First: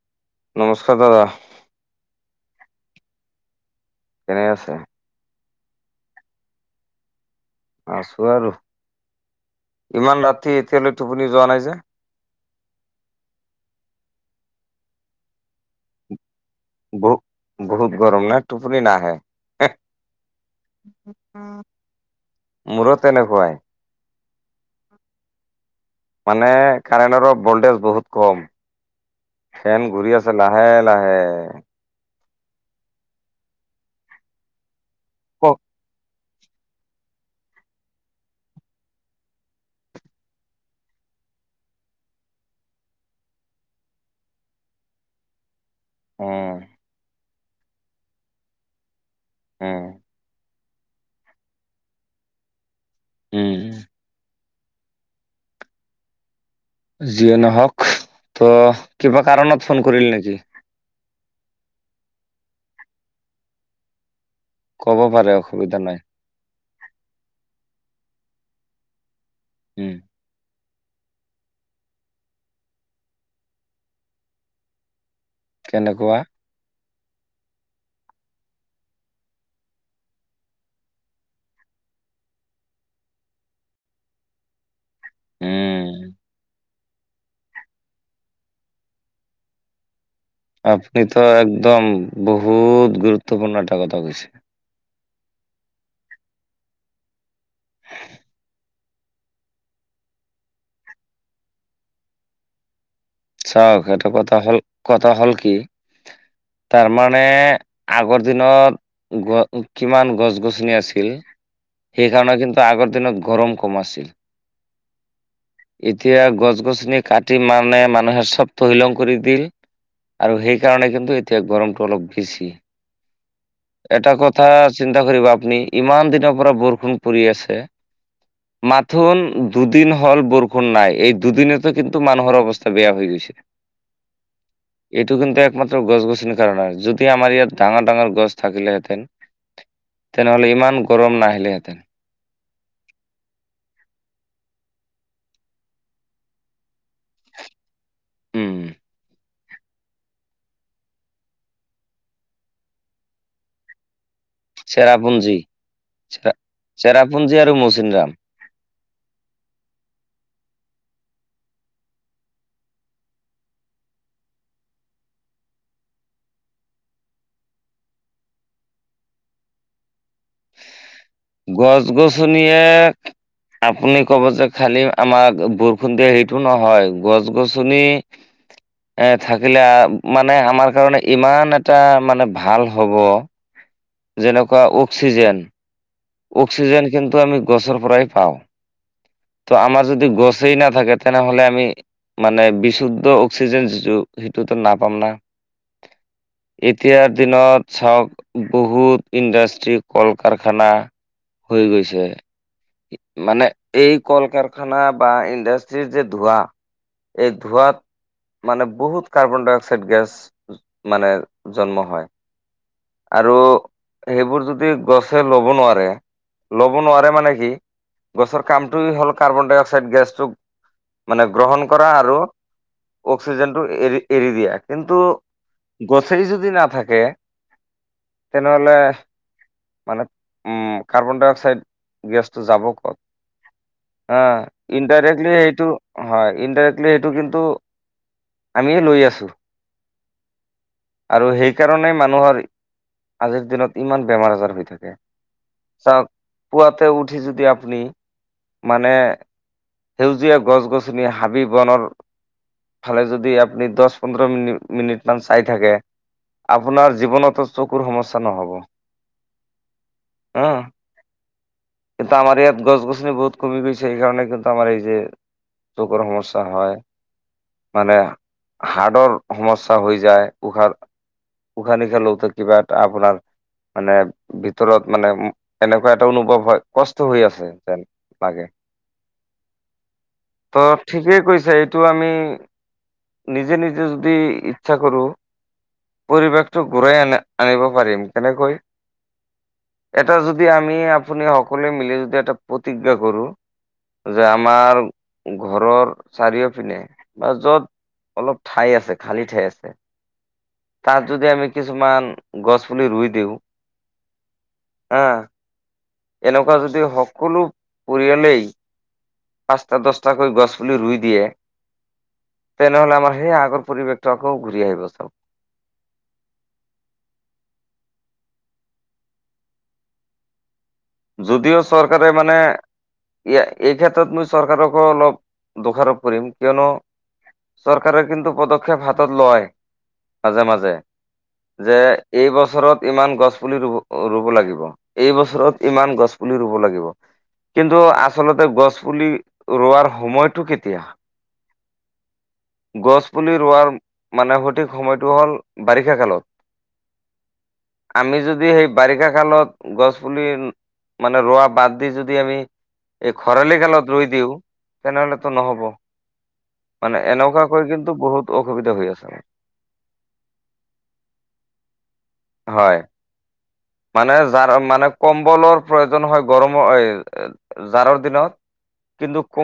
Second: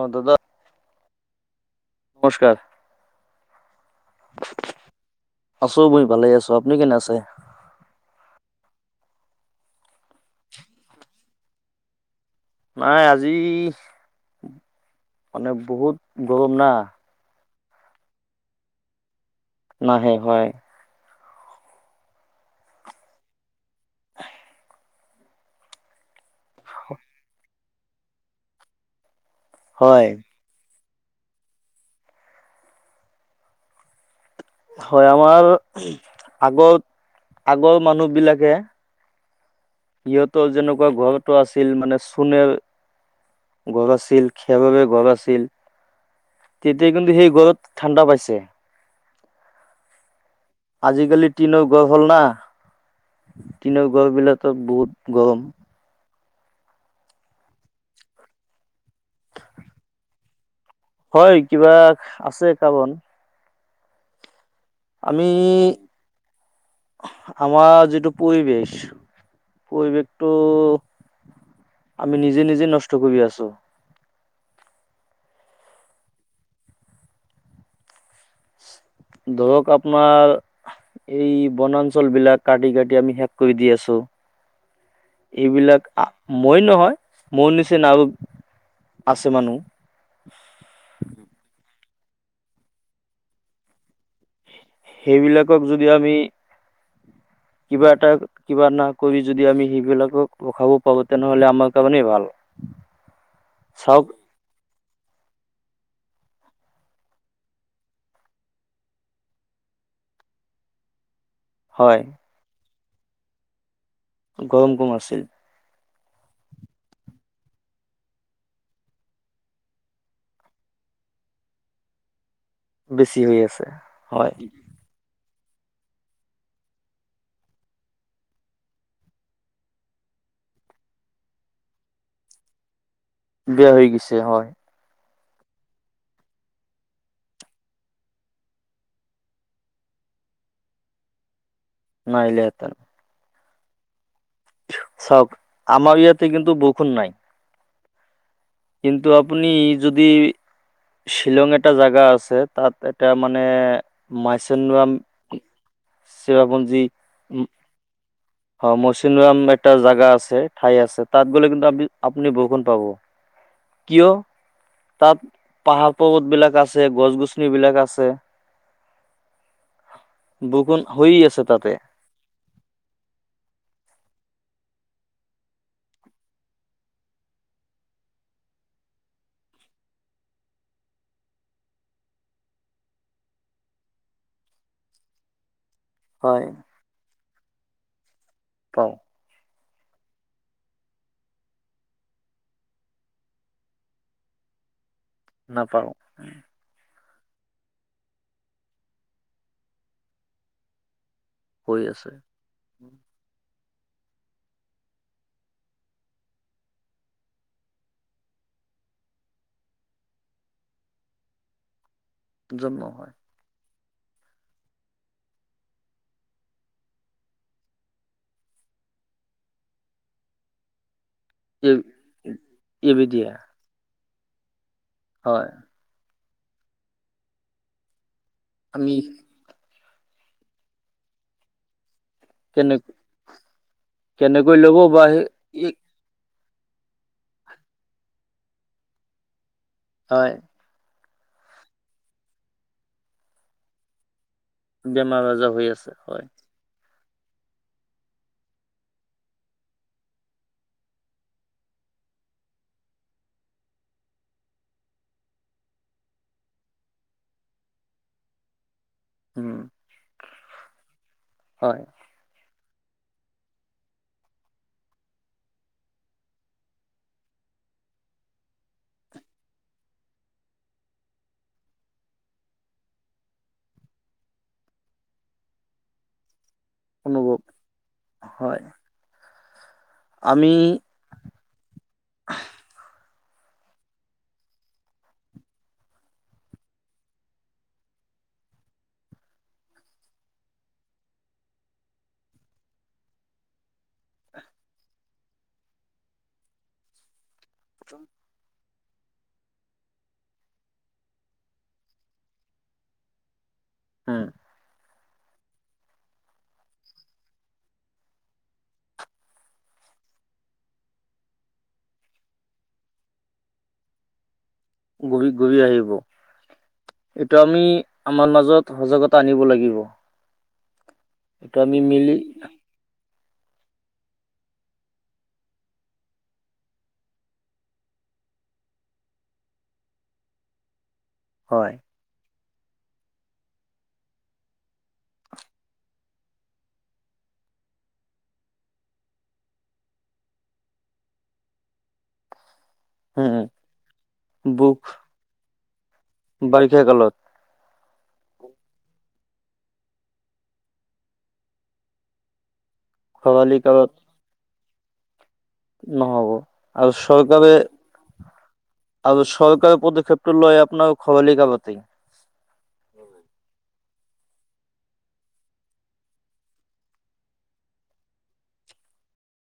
অ দাদা নমস্কাৰ দাদা নমস্কাৰ কেনে আছে? আছো বই ভালে আছো। আপুনি কেনে আছে? আছো আৰু। ইমান ৰাতি এতিয়ালৈ টোপনি যোৱা নাই যে? নাই আজি মানে বহুত গৰম না বহু বহুত গৰম নাই টোপনি নাহে নাহে হয়। মোৰো তেনেকুৱাই। মানে কাৰেণ্টৰ ভল্টেজ বহুত কম। ফেন হয় ঘূৰি আছে লাহে লাহে। হয় আমাৰ কওক আগত আগৰ মানুহ বিলাকে সিহঁতৰ যেনেকুৱা ঘৰটো আছিল মানে চোণেৰ ঘৰ আছিল খেৰৰে ঘৰ আছিল। উম তেতিয়া কিন্তু সেই ঘৰত ঠাণ্ডা পাইছে। আহ আজিকালি টিনৰ ঘৰ হ'ল না উম টিনৰ ঘৰ বিলাক ত বহুত গৰম যিয়ে নহওক ত' কিবা কাৰণত ফোন কৰিলি নেকি? হয় কিবা আছে কাবন ক'ব আমি পাৰে অসুবিধা নাই আমাৰ যিট- টো পৰিৱেশ উম পৰিৱেশটো আমি নিজে নিজে নষ্ট কৰি আছো। কেনেকুৱা ধৰক আপোনাৰ এই বনাঞ্চল বিলাক কাটি কাটি আমি শেষ কৰি দি আছোঁ। উম। এইবিলাক মই নহয় মোৰ নিচিনা আও আছে মানুহ। আপুনিত একদম বহুত গুৰুত্বপূৰ্ণ এটা কথা কৈছে। সেইবিলাকক যদি আমি কিবা এটা কিবা না কৰি যদি আমি সেইবিলাকক ৰখাব পাৰো তেনেহলে আমাৰ কাৰণেই ভাল। চাওক সেইটা কথা হল কথা হ'ল কি? তাৰমানে আগৰ দিনত গ কিমান গছ গছনি আছিল। হয় সেইকাৰণে কিন্তু আগৰ দিনত গৰম কম আছিল- গৰম কম আছিল। এতিয়া গছ গছনি কাটি মানে মান- মানুহে চব তহিলং কৰি দিল আৰু সেইকাৰণে কিন্তু এতিয়া গৰমটো অলপ বেছি। বেছি হৈ আছে এটা হয় কথা চিন্তা কৰিবা আপ- পুনি ইমান দিনৰ পৰা বৰষুণ পৰি আছে। মাথোন দুদিন হ'ল বৰষুণ নাই এই দুদিনেতো কিন্তু মানুহৰ অৱস্থা- বেয়া হৈ গৈছে [unintelligible] বেয়া হৈ গৈছে হয় [unintelligible] [unintelligible] এইটো কিন্তু একমাত্ৰ গছ গছনিৰ কাৰণ যদি আমাৰ ইয়াত ডাঙৰ ডাঙৰ গছ থাকিলেহেঁতেন [inaudible] [unintelligible] তেনেহ'লে ইমান গৰম নাহিলেহেঁতেন [inaudible] [unintelligible] নাহিলেহে‌ঁতেন [inaudible] চাওক আমাৰ ইয়াতে কিন্তু বৰষুণ নাই উম কিন্তু আপুনি যদি শ্বিলং এটা জাগা আছে তাত এটা মানে মাইচনাম চেৰাপুঞ্জী [unintelligible] চেৰাপুঞ্জী আৰু মৌচিন্দ [inaudible] [unintelligible] হয় মৌচিন্দৰাম এটা জাগা আছে ঠাই আছে তাত গ'লে কিন্তু আ আপুনি বৰষুণ পাব [unintelligible] কিয় [unintelligible] [unintelligible] তাত পাহাৰ-পৰ্বতবিলাক আছে, গছ-গছনিবিলাক আছে [inaudible] [inaudible] [unintelligible] বৰষুণ [unintelligible] [unintelligible] তাতে গছ-গছনি এক [inaudible] [unintelligible] আপুনি ক'ব যে খালি আমাৰ বৰষুণ দিয়া হেৰিটো নহয় গছ গছনি [inaudible] [unintelligible] এ থাকিলে মানে আমাৰ কাৰণে ইমান এটা মানে ভাল হ'ব [inaudible] [unintelligible] যেনেকুৱা অক্সিজেন হয় অক্সিজেন কিন্তু আমি গছৰ পৰাই পাওঁ [inaudible] প [unintelligible] [unintelligible] ত' আমাৰ যদি গছেই নাথাকে তেনেহ'লে আমি মানে বিশুদ্ধ অক্সিজেন যিটো সেইটোত [unintelligible] [unintelligible] টো নাপাম না [inaudible] নাপাৰো [unintelligible] [unintelligible] এতিয়াৰ দিনত চাওক বহুত ইণ্ডাষ্ট্ৰি, কল-কাৰখানা [inaudible] [unintelligible] হৈ গৈছে মানে [inaudible] [unintelligible] এই কল-কাৰখানা বা ইণ্ডাষ্ট্ৰিৰ যে ধোঁৱা এই ধোঁৱাত [unintelligible] [unintelligible] মানে বহুত কাৰ্বন-ডাই-অক্সাইড গেছ মানে জন্ম হয় [unintelligible] হয় আৰু সেইবোৰ যদি গছে ল'ব নোৱাৰে ল'ব নোৱাৰে মানে কি গছৰ কামটো হল কাৰ্বন-ডাই-অক্সাইড গেছটো মানে গ্ৰহণ এই- কৰা আৰু এইবিধিয়ে অক্সিজেন টো এৰি এৰি দিয়া কিন্তু হয় সেই যদি নাথাকে তেনেহ'লে আমি মানে উম কাৰ্বন-ডাই-অক্সাইড গেছটো যাব কেনে ক'ত হা কেনেকৈ ল'ব বা ইনডাইৰেক্টলি সেইটো সেই হয় ইনডাইৰেক্টলি সেইটো কিন্তু আমিয়ে লৈ আছোঁ হয় [unintelligible] আৰু সেইকাৰণে মানুহৰ আজিৰ দিনত ইমান বেমাৰ-আজাৰ [unintelligible] [unintelligible] বেমাৰ-আজাৰ হৈ আছে হয়। [inaudible] [unintelligible] উঠি যদি আপুনি মানে [inaudible] [unintelligible] সেউজীয়া গছ-গছনি, হাবি-বনৰ [inaudible] [unintelligible] ফালে যদি আপুনি দহ পোন্ধৰ মিনিট-মিনিট মান চাই থাকে [unintelligible] [unintelligible] আপোনাৰ জীৱনতো চকুৰ সমস্যা নহব [inaudible] উম [unintelligible] [unintelligible] হা হয় কিন্তু আমাৰ ইয়াত গছ-গছনি বহুত কমি গৈছে এই কাৰণে কিন্তু [inaudible] [unintelligible] আমাৰ এই যে চকুৰ সমস্যা হয় [inaudible] [unintelligible] মানে হাৰ্ডৰ সমস্যা হৈ যায় উশাহ [inaudible] [unintelligible] উশাহ-নিশাহ লওঁতে কিবা আপোনাৰ [inaudible] [unintelligible] মানে ভিতৰত মানে এনেকুৱা এটা অনুভৱ হয় [inaudible] [unintelligible] কষ্ট হৈ অনুভৱ আছে যেন লাগে হয় আমি ত ঠিকেই কৈছে এই [inaudible] [unintelligible] টো আমি নিজে নিজে যদি ইচ্ছা কৰো [inaudible] [unintelligible] পৰিৱেশটো ঘূৰাই আনা আনিব পাৰিম কেনেকৈ? [inaudible] [unintelligible] এটা যদি আমি আপুনি সকলোৱে মিলি যদি এটা প্ৰতিজ্ঞা কৰোঁ [inaudible] যে আমাৰ ঘৰৰ চাৰিও পিনে বা য'ত অলপ ঠাই আছে খালি ঠাই আছে তাত যদি আমি কিছুমান গছ পুলি ৰুই দিওঁ উম হা এনেকুৱা যদি সকলো পৰিয়ালেই পাঁচটা দছটাকৈ গছপুলি ৰুই দিয়ে তেনেহলে আাৰ সেই আগৰ পৰিৱেশটো আকৌ ঘূৰি আহিব চাওক ঘূৰি ঘূৰি আহিব এইটো আমি আমাৰ মাজত সহজাগতা আনিব লাগিব। এইটো যদিও আমি চৰকাৰে মিলি মানে এই ক্ষেত্ৰত মই চৰকাৰকো অলপ দোষাৰোপ কৰিম কিয়নো চৰকাৰে কিন্তু পদক্ষেপ হাতত লয় মাজে মাজে হয় যে এই বছৰত ইমান গছপুলি ৰুব ৰুব লাগিব এই বছৰত ইমান গছ পুলি ৰুব লাগিব কিন্তু আচলতে গছ পুলি ৰোৱাৰ সময়টো কেতিয়া [unintelligible] গছ উম, পুলি উম, ৰোৱাৰ মানে সঠিক বুক সময়টো হ'ল বাৰিষা কালত বাৰিষা কালত আমি যদি সেই বাৰিষা কালত গছ পুলি মানে ৰোৱা বাদ দি যদি আমি এই খৰালি কালত ৰুই দিওঁ তেনেহ'লে নহ'ব আৰু চৰকাৰে এনেকুৱাকৈ কিন্তু বহুত অসুবিধা হৈ আছে আৰু চৰকাৰে পদক্ষেপ টো লয় আপোনাৰ খৰালি কালতে হয়, মানে যাৰ মানে কম ফলৰ প্ৰয়োজন হয়, গৰমৰ এই জাৰৰ দিনত, কিন্তু